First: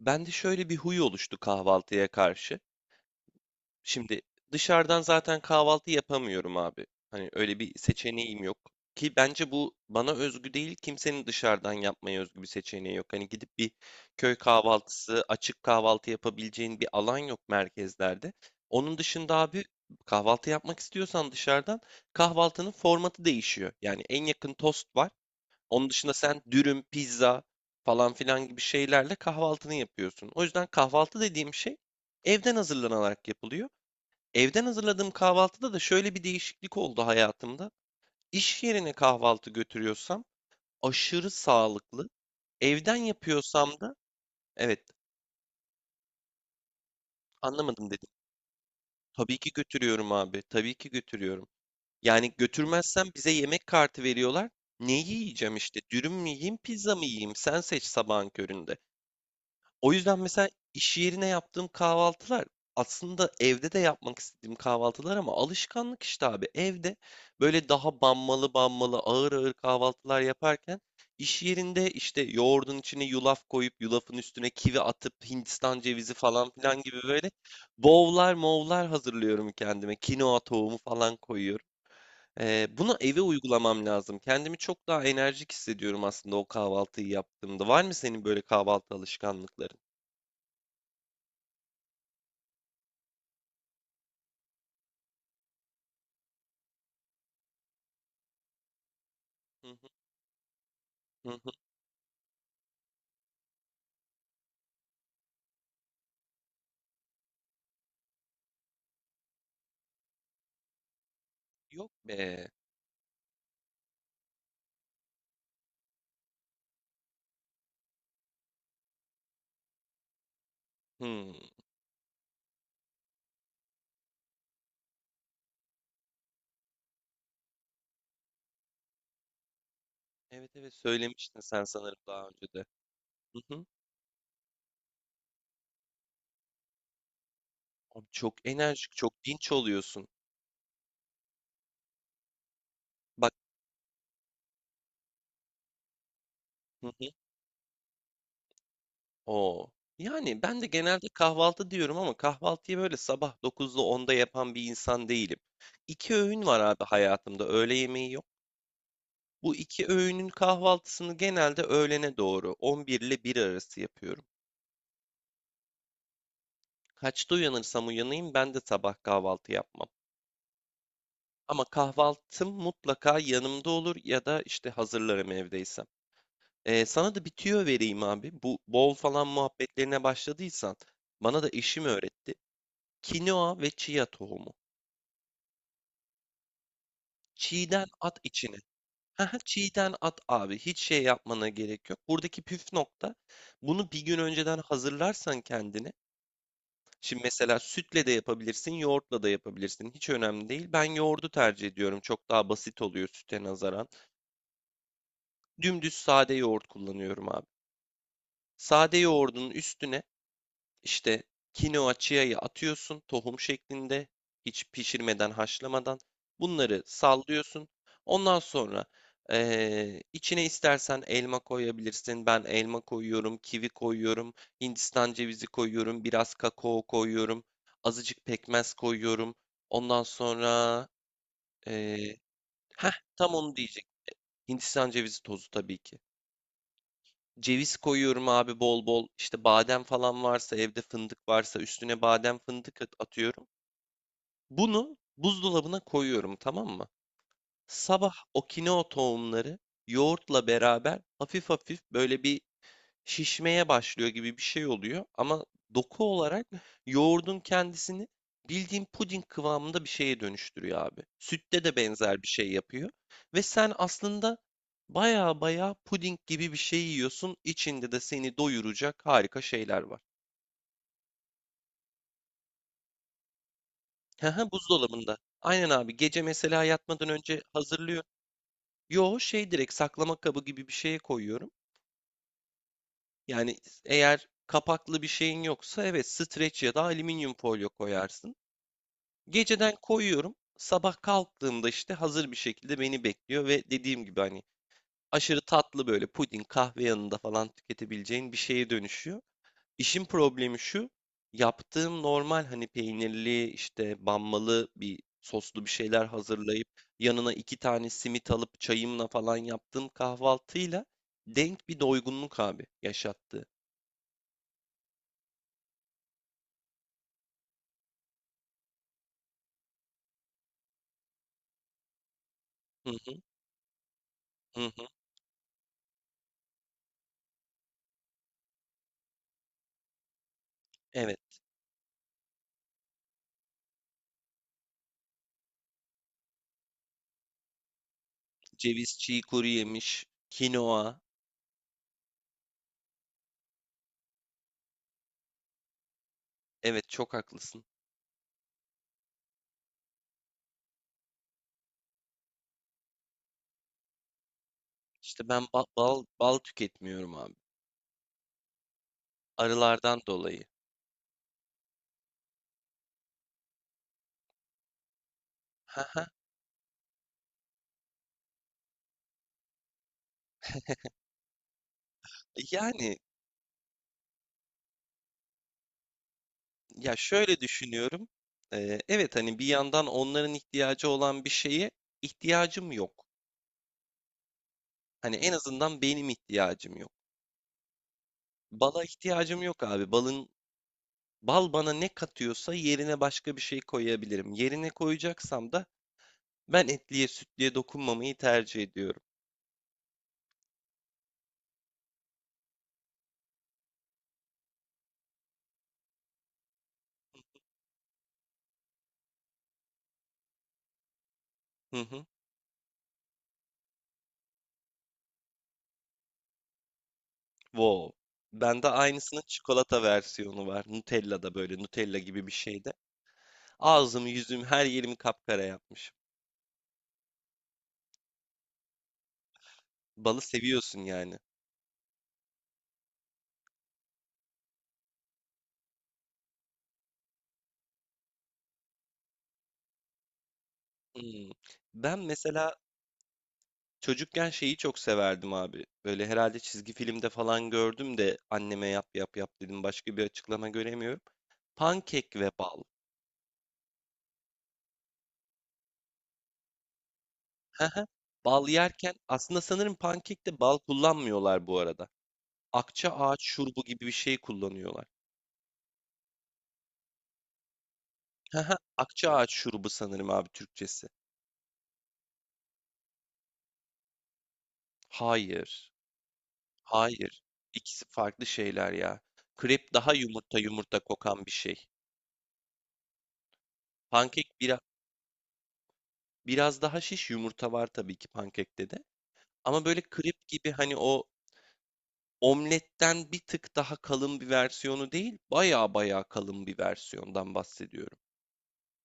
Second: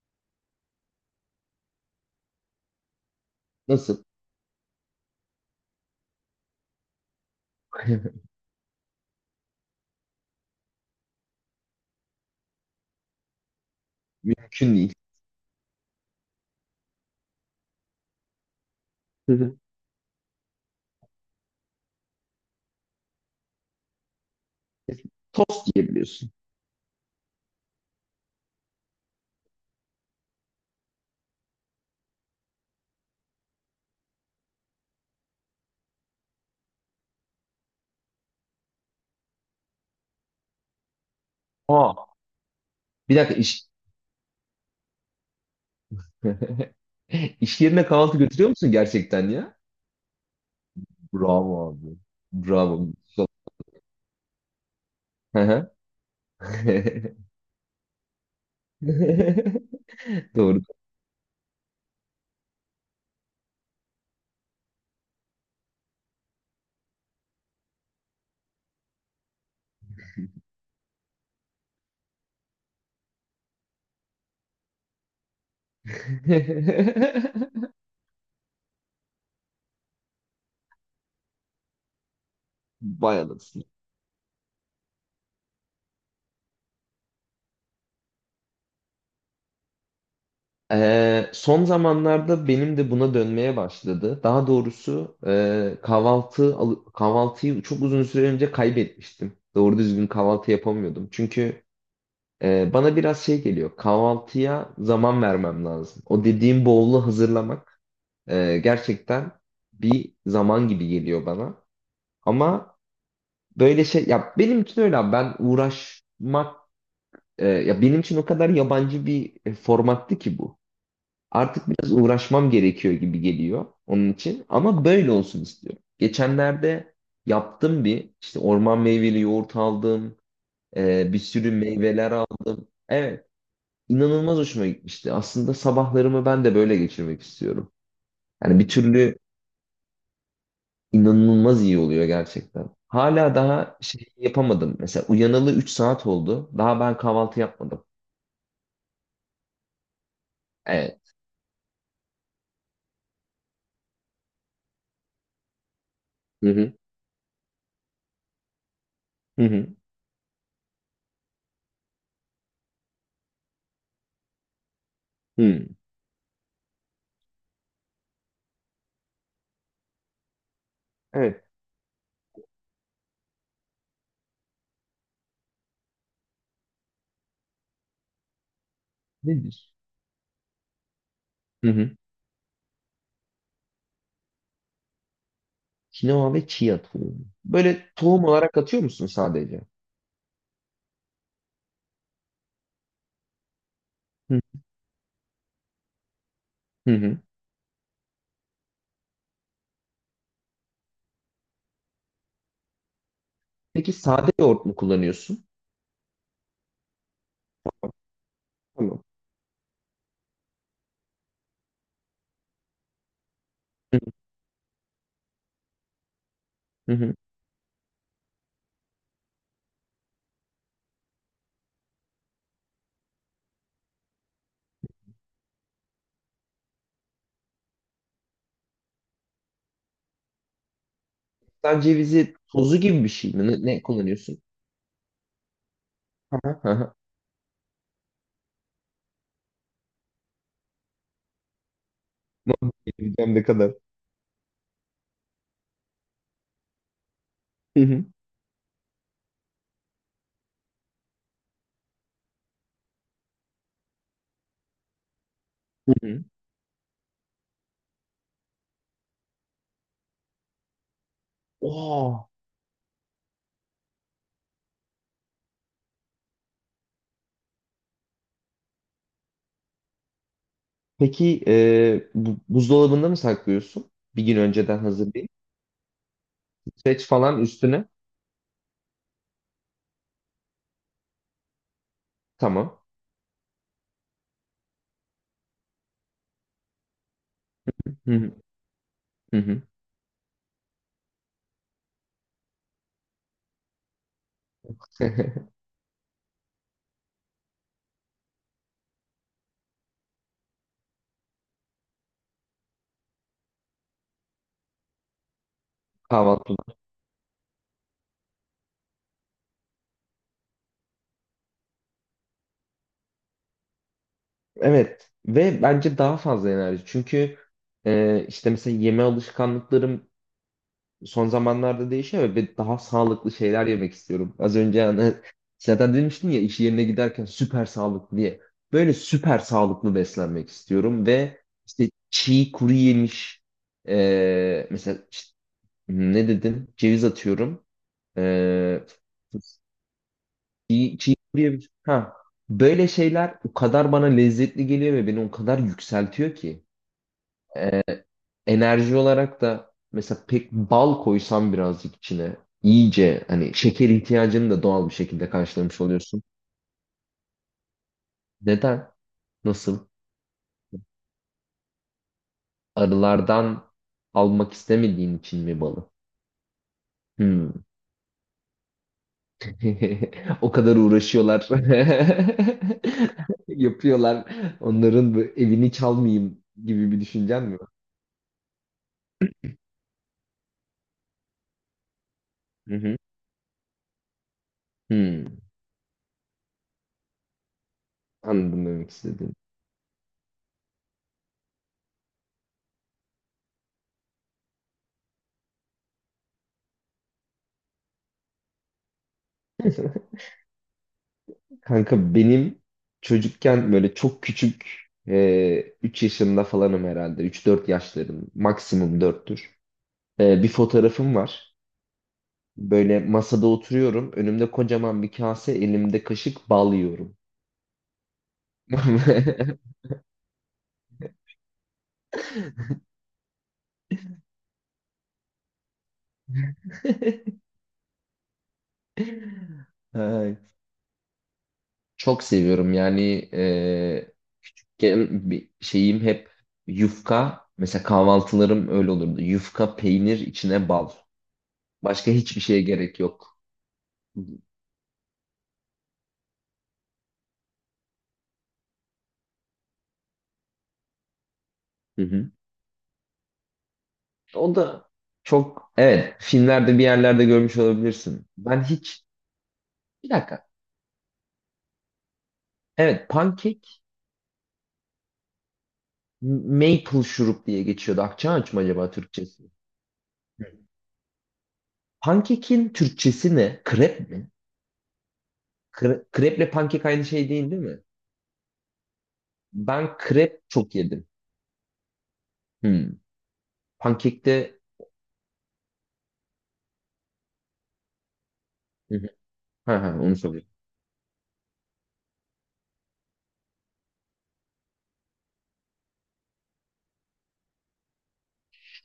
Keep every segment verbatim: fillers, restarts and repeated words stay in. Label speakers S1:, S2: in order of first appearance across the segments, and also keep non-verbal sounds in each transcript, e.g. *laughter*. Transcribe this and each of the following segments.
S1: Bende şöyle bir huy oluştu kahvaltıya karşı.
S2: Nasıl?
S1: Şimdi dışarıdan zaten kahvaltı yapamıyorum abi. Hani öyle bir
S2: *laughs*
S1: seçeneğim yok. Ki bence bu bana özgü değil, kimsenin dışarıdan yapmaya özgü bir seçeneği yok. Hani gidip bir köy
S2: Mümkün değil.
S1: kahvaltısı, açık kahvaltı yapabileceğin bir alan yok merkezlerde. Onun dışında abi kahvaltı yapmak istiyorsan dışarıdan kahvaltının formatı değişiyor. Yani en yakın tost var.
S2: *laughs* Tost
S1: Onun dışında
S2: diyebiliyorsun.
S1: sen dürüm, pizza falan filan gibi şeylerle kahvaltını yapıyorsun. O yüzden kahvaltı dediğim şey evden hazırlanarak yapılıyor. Evden hazırladığım kahvaltıda da şöyle bir değişiklik oldu hayatımda. İş yerine kahvaltı götürüyorsam aşırı
S2: Aa,
S1: sağlıklı. Evden
S2: bir dakika iş...
S1: yapıyorsam da evet
S2: *laughs* İş yerine
S1: anlamadım dedim.
S2: kahvaltı götürüyor musun gerçekten
S1: Tabii ki
S2: ya?
S1: götürüyorum abi. Tabii ki götürüyorum.
S2: Bravo abi.
S1: Yani
S2: Bravo.
S1: götürmezsem bize yemek kartı veriyorlar. Ne
S2: Hı
S1: yiyeceğim
S2: hı.
S1: işte? Dürüm mü yiyeyim, pizza mı
S2: *laughs*
S1: yiyeyim? Sen seç sabahın köründe. O yüzden mesela
S2: Doğru.
S1: iş yerine yaptığım kahvaltılar aslında evde de yapmak istediğim kahvaltılar ama alışkanlık işte abi. Evde böyle daha banmalı banmalı ağır ağır kahvaltılar yaparken iş yerinde işte yoğurdun içine yulaf koyup yulafın üstüne kivi atıp Hindistan cevizi falan filan gibi böyle
S2: *laughs*
S1: bowl'lar mowlar hazırlıyorum kendime. Kinoa tohumu falan koyuyorum. Ee, bunu
S2: Vay
S1: eve
S2: anasını.
S1: uygulamam lazım. Kendimi çok daha enerjik hissediyorum aslında o kahvaltıyı yaptığımda. Var mı senin böyle kahvaltı alışkanlıkların?
S2: Ee, son zamanlarda benim de buna dönmeye başladı. Daha doğrusu e, kahvaltı al- kahvaltıyı çok uzun süre önce kaybetmiştim.
S1: Hı
S2: Doğru
S1: hı,
S2: düzgün kahvaltı yapamıyordum.
S1: hı hı.
S2: Çünkü... Ee, bana biraz şey geliyor. Kahvaltıya zaman vermem lazım. O dediğim bowl'u hazırlamak e, gerçekten bir zaman gibi geliyor bana.
S1: Yok be.
S2: Ama böyle şey ya benim için öyle abi. Ben uğraşmak... e, Ya benim için o kadar yabancı bir e, formattı ki bu.
S1: Hımm.
S2: Artık biraz uğraşmam gerekiyor gibi geliyor onun için. Ama böyle olsun istiyorum. Geçenlerde yaptım bir işte, orman meyveli yoğurt aldım.
S1: Evet, evet,
S2: e, bir
S1: söylemiştin
S2: sürü
S1: sen sanırım
S2: meyveler
S1: daha önce
S2: aldım.
S1: de.
S2: Evet.
S1: Hı hı.
S2: inanılmaz hoşuma gitmişti. Aslında sabahlarımı ben de böyle geçirmek istiyorum.
S1: Abi çok
S2: Yani bir
S1: enerjik, çok
S2: türlü...
S1: dinç oluyorsun.
S2: inanılmaz iyi oluyor gerçekten.
S1: Bak,
S2: Hala daha şey yapamadım. Mesela uyanalı üç saat oldu. Daha
S1: hı
S2: ben
S1: hı.
S2: kahvaltı yapmadım.
S1: O! Yani ben de
S2: Evet.
S1: genelde kahvaltı diyorum ama kahvaltıyı böyle sabah dokuzda onda yapan bir insan değilim. İki öğün
S2: Hı
S1: var
S2: hı.
S1: abi hayatımda, öğle yemeği yok.
S2: Hı
S1: Bu
S2: hı.
S1: iki öğünün kahvaltısını genelde öğlene doğru on bir ile bir arası yapıyorum.
S2: Hı.
S1: Kaçta uyanırsam uyanayım ben de sabah kahvaltı yapmam.
S2: Evet.
S1: Ama kahvaltım mutlaka yanımda olur ya da işte hazırlarım evdeysem. Ee, sana da bir tüyo vereyim abi. Bu bol falan
S2: Nedir?
S1: muhabbetlerine başladıysan bana da
S2: Hı
S1: eşim
S2: hı.
S1: öğretti. Kinoa ve chia tohumu.
S2: Kinoa ve chia tohumu.
S1: Çiğden
S2: Böyle
S1: at
S2: tohum
S1: içine.
S2: olarak atıyor musun
S1: Haha,
S2: sadece?
S1: çiğden at abi. Hiç şey yapmana gerek yok. Buradaki püf nokta bunu bir gün
S2: Hı
S1: önceden hazırlarsan kendine.
S2: hı. Hı.
S1: Şimdi mesela sütle de yapabilirsin, yoğurtla da yapabilirsin. Hiç önemli değil. Ben yoğurdu tercih ediyorum. Çok daha basit oluyor süte nazaran.
S2: Peki sade yoğurt mu kullanıyorsun?
S1: Dümdüz sade yoğurt kullanıyorum abi. Sade
S2: Tamam.
S1: yoğurdun üstüne işte kinoa chia'yı atıyorsun tohum
S2: Hı
S1: şeklinde hiç pişirmeden haşlamadan. Bunları
S2: hı. Hı.
S1: sallıyorsun. Ondan sonra eee, içine istersen elma koyabilirsin. Ben elma koyuyorum, kivi koyuyorum, Hindistan cevizi koyuyorum, biraz kakao koyuyorum, azıcık pekmez koyuyorum. Ondan sonra
S2: Sen
S1: eee
S2: cevizi tozu
S1: heh,
S2: gibi bir şey
S1: tam
S2: mi?
S1: onu
S2: Ne, ne
S1: diyecek.
S2: kullanıyorsun?
S1: Hindistan cevizi tozu tabii ki.
S2: Hı hı. Hı hı.
S1: Ceviz koyuyorum abi bol bol. İşte badem falan varsa, evde fındık varsa üstüne badem
S2: Ne oldu?
S1: fındık at-
S2: Bilmem ne
S1: atıyorum.
S2: kadar.
S1: Bunu buzdolabına koyuyorum, tamam mı? Sabah o kinoa tohumları yoğurtla beraber hafif hafif böyle bir şişmeye başlıyor gibi bir şey oluyor ama
S2: Hı
S1: doku
S2: hı.
S1: olarak yoğurdun kendisini bildiğin puding kıvamında bir şeye dönüştürüyor abi. Sütte de benzer bir
S2: Oo.
S1: şey yapıyor ve sen aslında baya baya puding gibi bir şey yiyorsun. İçinde de seni doyuracak harika şeyler var.
S2: Peki e, bu- buzdolabında mı saklıyorsun?
S1: *laughs*
S2: Bir gün
S1: Haha,
S2: önceden
S1: buzdolabında.
S2: hazırlayıp.
S1: Aynen abi, gece mesela
S2: Seç
S1: yatmadan
S2: falan
S1: önce
S2: üstüne.
S1: hazırlıyorum. Yo şey direkt saklama kabı gibi bir şeye koyuyorum.
S2: Tamam.
S1: Yani eğer kapaklı bir şeyin yoksa evet streç ya da alüminyum folyo
S2: Hı hı.
S1: koyarsın.
S2: Hı hı.
S1: Geceden koyuyorum. Sabah kalktığımda işte hazır bir şekilde beni bekliyor ve dediğim gibi hani aşırı
S2: *laughs*
S1: tatlı böyle puding, kahve yanında falan tüketebileceğin bir şeye dönüşüyor. İşin problemi şu. Yaptığım normal hani peynirli işte banmalı bir soslu bir şeyler
S2: Kahvaltı.
S1: hazırlayıp yanına iki tane simit alıp çayımla falan yaptığım kahvaltıyla denk bir doygunluk abi yaşattı.
S2: Evet. Ve bence daha fazla enerji. Çünkü e, işte mesela yeme alışkanlıklarım son zamanlarda değişiyor ve daha
S1: Hı hı,
S2: sağlıklı şeyler yemek istiyorum. Az
S1: hı
S2: önce
S1: hı.
S2: hani zaten demiştin ya, iş yerine giderken süper sağlıklı diye. Böyle süper sağlıklı beslenmek istiyorum
S1: Evet.
S2: ve işte çiğ kuru yemiş. Eee, mesela işte, hmm, ne dedim? Ceviz atıyorum. Eee
S1: Ceviz, çiğ kuru yemiş,
S2: çiğ,
S1: kinoa.
S2: çiğ kuru yemiş. Ha, böyle şeyler o kadar bana lezzetli geliyor ve beni o kadar yükseltiyor ki.
S1: Evet, çok haklısın.
S2: Enerji olarak da mesela pek bal koysan birazcık içine, iyice hani şeker ihtiyacını da doğal bir
S1: İşte
S2: şekilde
S1: ben ba-
S2: karşılamış
S1: bal
S2: oluyorsun.
S1: bal tüketmiyorum abi.
S2: Neden? Nasıl?
S1: Arılardan dolayı.
S2: Arılardan almak istemediğin için mi balı?
S1: Haha.
S2: Hmm. *laughs* O kadar uğraşıyorlar.
S1: Yani
S2: *laughs* Yapıyorlar. Onların bu evini çalmayayım gibi
S1: ya
S2: bir
S1: şöyle
S2: düşüncen mi var?
S1: düşünüyorum. Ee, evet hani bir yandan onların ihtiyacı olan bir şeye ihtiyacım
S2: Hı hı.
S1: yok. Hani en
S2: Hmm.
S1: azından benim ihtiyacım yok.
S2: Anladım
S1: Bala
S2: demek istediğini.
S1: ihtiyacım yok abi. Balın bal bana ne katıyorsa yerine başka bir şey koyabilirim. Yerine koyacaksam da ben etliye sütlüye dokunmamayı tercih ediyorum.
S2: Kanka benim çocukken böyle çok küçük, e, üç yaşında falanım herhalde. Üç dört yaşlarım. Maksimum dörttür. E, bir fotoğrafım var.
S1: Hı hı.
S2: Böyle masada oturuyorum. Önümde kocaman bir kase, elimde kaşık bal yiyorum.
S1: Wow. Bende aynısının
S2: *laughs*
S1: çikolata versiyonu var. Nutella'da, böyle Nutella gibi bir şeyde. Ağzımı, yüzümü, her yerimi kapkara yapmış. Balı
S2: Ay,
S1: seviyorsun yani.
S2: çok seviyorum yani. E, küçükken bir şeyim hep yufka. Mesela kahvaltılarım öyle olurdu. Yufka, peynir, içine bal.
S1: Hmm. Ben
S2: Başka hiçbir
S1: mesela
S2: şeye gerek yok. Hı
S1: çocukken şeyi çok severdim abi. Böyle herhalde çizgi filmde falan gördüm de anneme yap yap yap dedim. Başka bir açıklama göremiyorum. Pankek ve
S2: hı.
S1: bal.
S2: O da çok, evet, filmlerde bir yerlerde görmüş
S1: *laughs*
S2: olabilirsin.
S1: Bal
S2: Ben
S1: yerken
S2: hiç...
S1: aslında sanırım
S2: Bir
S1: pankekte
S2: dakika.
S1: bal kullanmıyorlar bu arada. Akça
S2: Evet,
S1: ağaç şurubu gibi
S2: pankek
S1: bir şey kullanıyorlar.
S2: maple şurup diye geçiyordu.
S1: *laughs*
S2: Akçaaç
S1: Hıhı.
S2: mı acaba
S1: Akça ağaç
S2: Türkçesi?
S1: şurubu sanırım abi
S2: Hı.
S1: Türkçesi.
S2: Pankekin Türkçesi ne? Krep mi?
S1: Hayır.
S2: Kre- kreple pankek aynı
S1: Hayır.
S2: şey değil, değil mi?
S1: İkisi farklı şeyler ya. Krep daha
S2: Ben
S1: yumurta
S2: krep çok
S1: yumurta
S2: yedim.
S1: kokan bir şey.
S2: Hmm.
S1: Pankek
S2: Pankekte...
S1: bira, biraz daha şiş, yumurta var tabii ki pankekte de.
S2: Hı hı.
S1: Ama böyle
S2: Ha, ha, onu
S1: krep
S2: soruyorum.
S1: gibi hani o omletten bir tık daha kalın bir versiyonu değil, baya baya kalın bir versiyondan bahsediyorum.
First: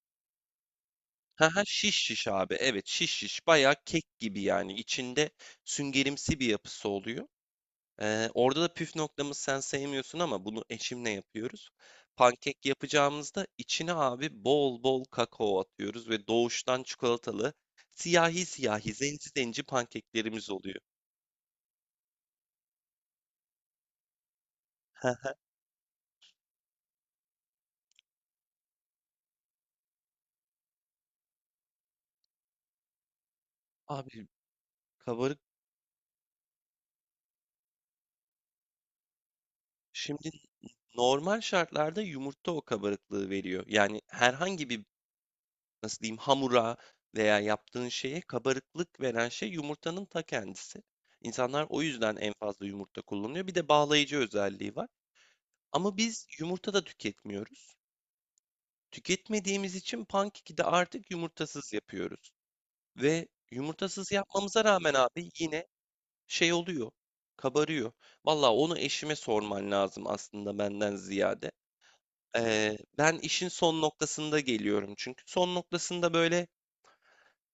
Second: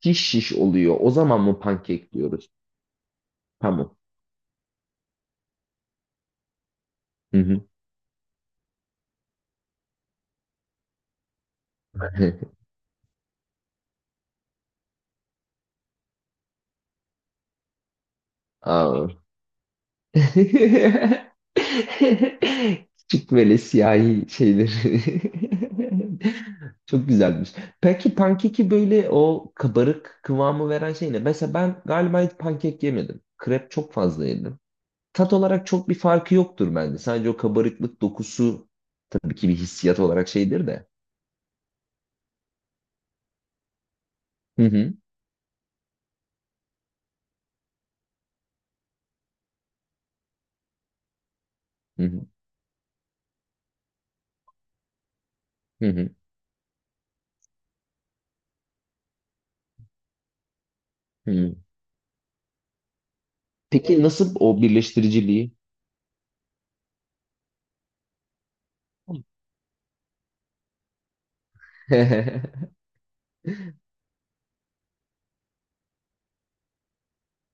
S2: Şiş şiş oluyor. O zaman
S1: Ha
S2: mı
S1: ha, şiş
S2: pankek
S1: şiş
S2: diyoruz?
S1: abi. Evet, şiş şiş. Baya
S2: Tamam.
S1: kek gibi yani. İçinde süngerimsi bir yapısı oluyor.
S2: Hı hı.
S1: Ee, orada da püf noktamız, sen sevmiyorsun ama bunu eşimle yapıyoruz. Pankek yapacağımızda içine abi bol bol kakao atıyoruz ve doğuştan çikolatalı siyahi
S2: *laughs*
S1: siyahi
S2: Aa,
S1: zenci zenci pankeklerimiz oluyor.
S2: *laughs* küçük böyle siyahi şeyleri.
S1: *laughs*
S2: *laughs* Çok güzelmiş. Peki pankeki böyle o kabarık kıvamı veren şey ne? Mesela ben galiba hiç pankek yemedim. Krep çok fazla
S1: Abi
S2: yedim. Tat
S1: kabarık,
S2: olarak çok bir farkı yoktur bence. Sadece o kabarıklık dokusu tabii ki bir hissiyat olarak
S1: şimdi
S2: şeydir de.
S1: normal şartlarda yumurta o kabarıklığı veriyor. Yani
S2: Hı
S1: herhangi bir
S2: hı.
S1: nasıl diyeyim hamura veya yaptığın şeye kabarıklık veren şey yumurtanın ta kendisi. İnsanlar o
S2: Hı
S1: yüzden
S2: hı.
S1: en fazla yumurta kullanıyor. Bir de bağlayıcı özelliği var.
S2: Hı
S1: Ama
S2: hı.
S1: biz yumurta da tüketmiyoruz. Tüketmediğimiz için pankeki de artık
S2: Hı.
S1: yumurtasız yapıyoruz. Ve
S2: Peki
S1: yumurtasız
S2: nasıl o
S1: yapmamıza rağmen abi
S2: birleştiriciliği?
S1: yine şey oluyor, kabarıyor. Valla onu eşime sorman lazım aslında benden ziyade.
S2: *laughs* Hı
S1: Ee, ben işin son noktasında geliyorum. Çünkü son noktasında böyle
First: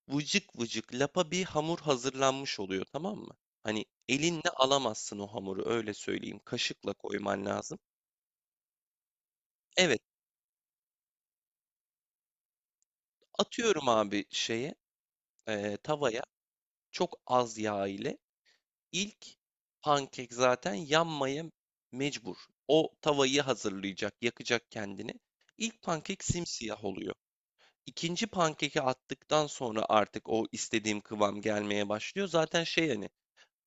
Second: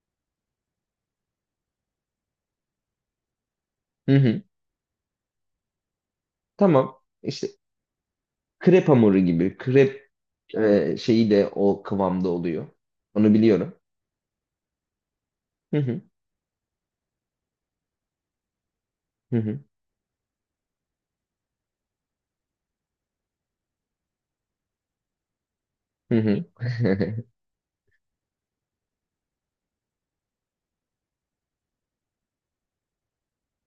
S1: vıcık vıcık lapa bir hamur hazırlanmış oluyor, tamam mı? Hani
S2: hı.
S1: elinle alamazsın o hamuru, öyle söyleyeyim. Kaşıkla
S2: Tamam.
S1: koyman
S2: İşte
S1: lazım.
S2: krep hamuru gibi,
S1: Evet,
S2: krep e, şeyi de o kıvamda oluyor. Onu biliyorum.
S1: atıyorum abi şeye, e,
S2: Hı hı
S1: tavaya. Çok az yağ ile ilk
S2: hı hı
S1: pankek zaten yanmaya mecbur. O tavayı hazırlayacak, yakacak kendini. İlk
S2: hı
S1: pankek
S2: hı.
S1: simsiyah oluyor.
S2: *laughs*
S1: İkinci pankeki attıktan sonra artık o istediğim kıvam gelmeye başlıyor. Zaten şey hani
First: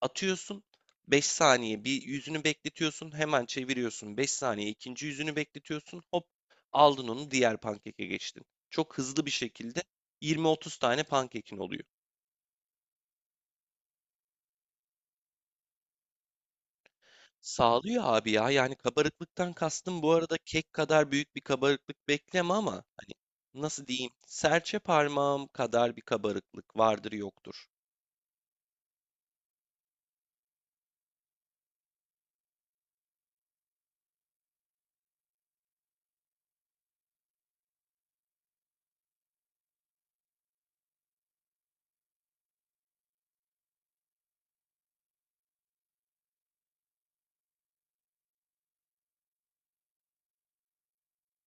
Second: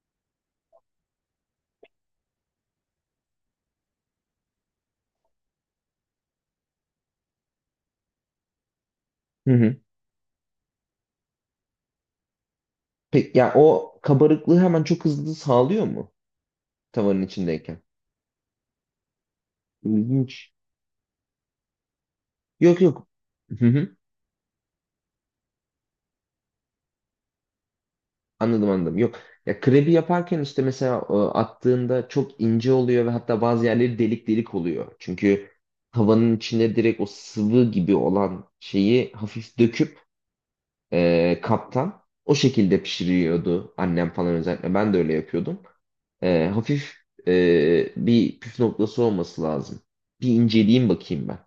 S1: atıyorsun beş saniye bir yüzünü bekletiyorsun, hemen çeviriyorsun beş saniye ikinci yüzünü bekletiyorsun, hop aldın onu, diğer pankeke geçtin. Çok hızlı bir
S2: Hı hı.
S1: şekilde yirmi otuz tane pankekin oluyor.
S2: Peki ya o kabarıklığı hemen çok hızlı sağlıyor mu tavanın içindeyken?
S1: Sağlıyor abi ya. Yani kabarıklıktan kastım bu arada
S2: İlginç.
S1: kek kadar büyük bir kabarıklık bekleme ama
S2: Yok yok.
S1: hani
S2: Hı
S1: nasıl
S2: hı.
S1: diyeyim? Serçe parmağım kadar bir kabarıklık vardır yoktur.
S2: Anladım anladım. Yok. Ya krebi yaparken işte mesela e, attığında çok ince oluyor ve hatta bazı yerleri delik delik oluyor. Çünkü tavanın içine direkt o sıvı gibi olan şeyi hafif döküp e, kaptan o şekilde pişiriyordu annem falan özellikle. Ben de öyle yapıyordum. E, hafif e, bir püf noktası olması lazım. Bir inceleyeyim bakayım ben.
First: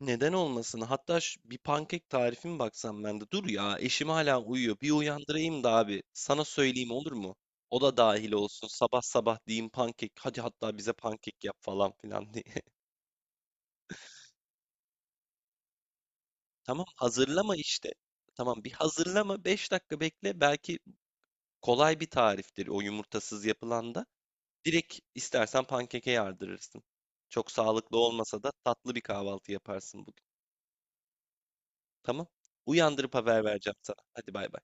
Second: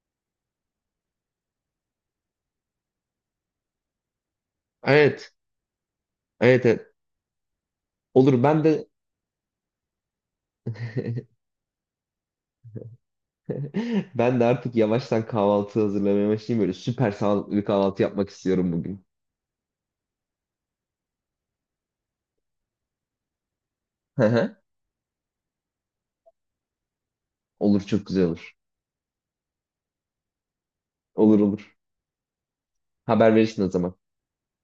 S1: Neden olmasın? Hatta ş- bir pankek tarifim baksam ben de. Dur ya, eşim hala uyuyor. Bir
S2: Evet,
S1: uyandırayım da abi. Sana
S2: evet,
S1: söyleyeyim,
S2: evet.
S1: olur mu? O da dahil
S2: Olur, ben
S1: olsun.
S2: de...
S1: Sabah sabah diyeyim pankek. Hadi hatta bize pankek
S2: *laughs*
S1: yap falan filan diye. *laughs*
S2: Ben de artık yavaştan kahvaltı hazırlamaya başlayayım. Böyle
S1: Tamam,
S2: süper
S1: hazırlama
S2: sağlıklı bir
S1: işte.
S2: kahvaltı yapmak
S1: Tamam, bir
S2: istiyorum bugün.
S1: hazırlama. Beş dakika bekle. Belki kolay bir tariftir o yumurtasız yapılan da.
S2: *laughs* Hı hı.
S1: Direkt istersen pankeke yardırırsın. Çok
S2: Olur,
S1: sağlıklı
S2: çok güzel
S1: olmasa da
S2: olur.
S1: tatlı bir kahvaltı yaparsın bugün.
S2: Olur olur.
S1: Tamam. Uyandırıp
S2: Haber
S1: haber
S2: verirsin o
S1: vereceğim
S2: zaman.
S1: sana. Hadi, bay bay.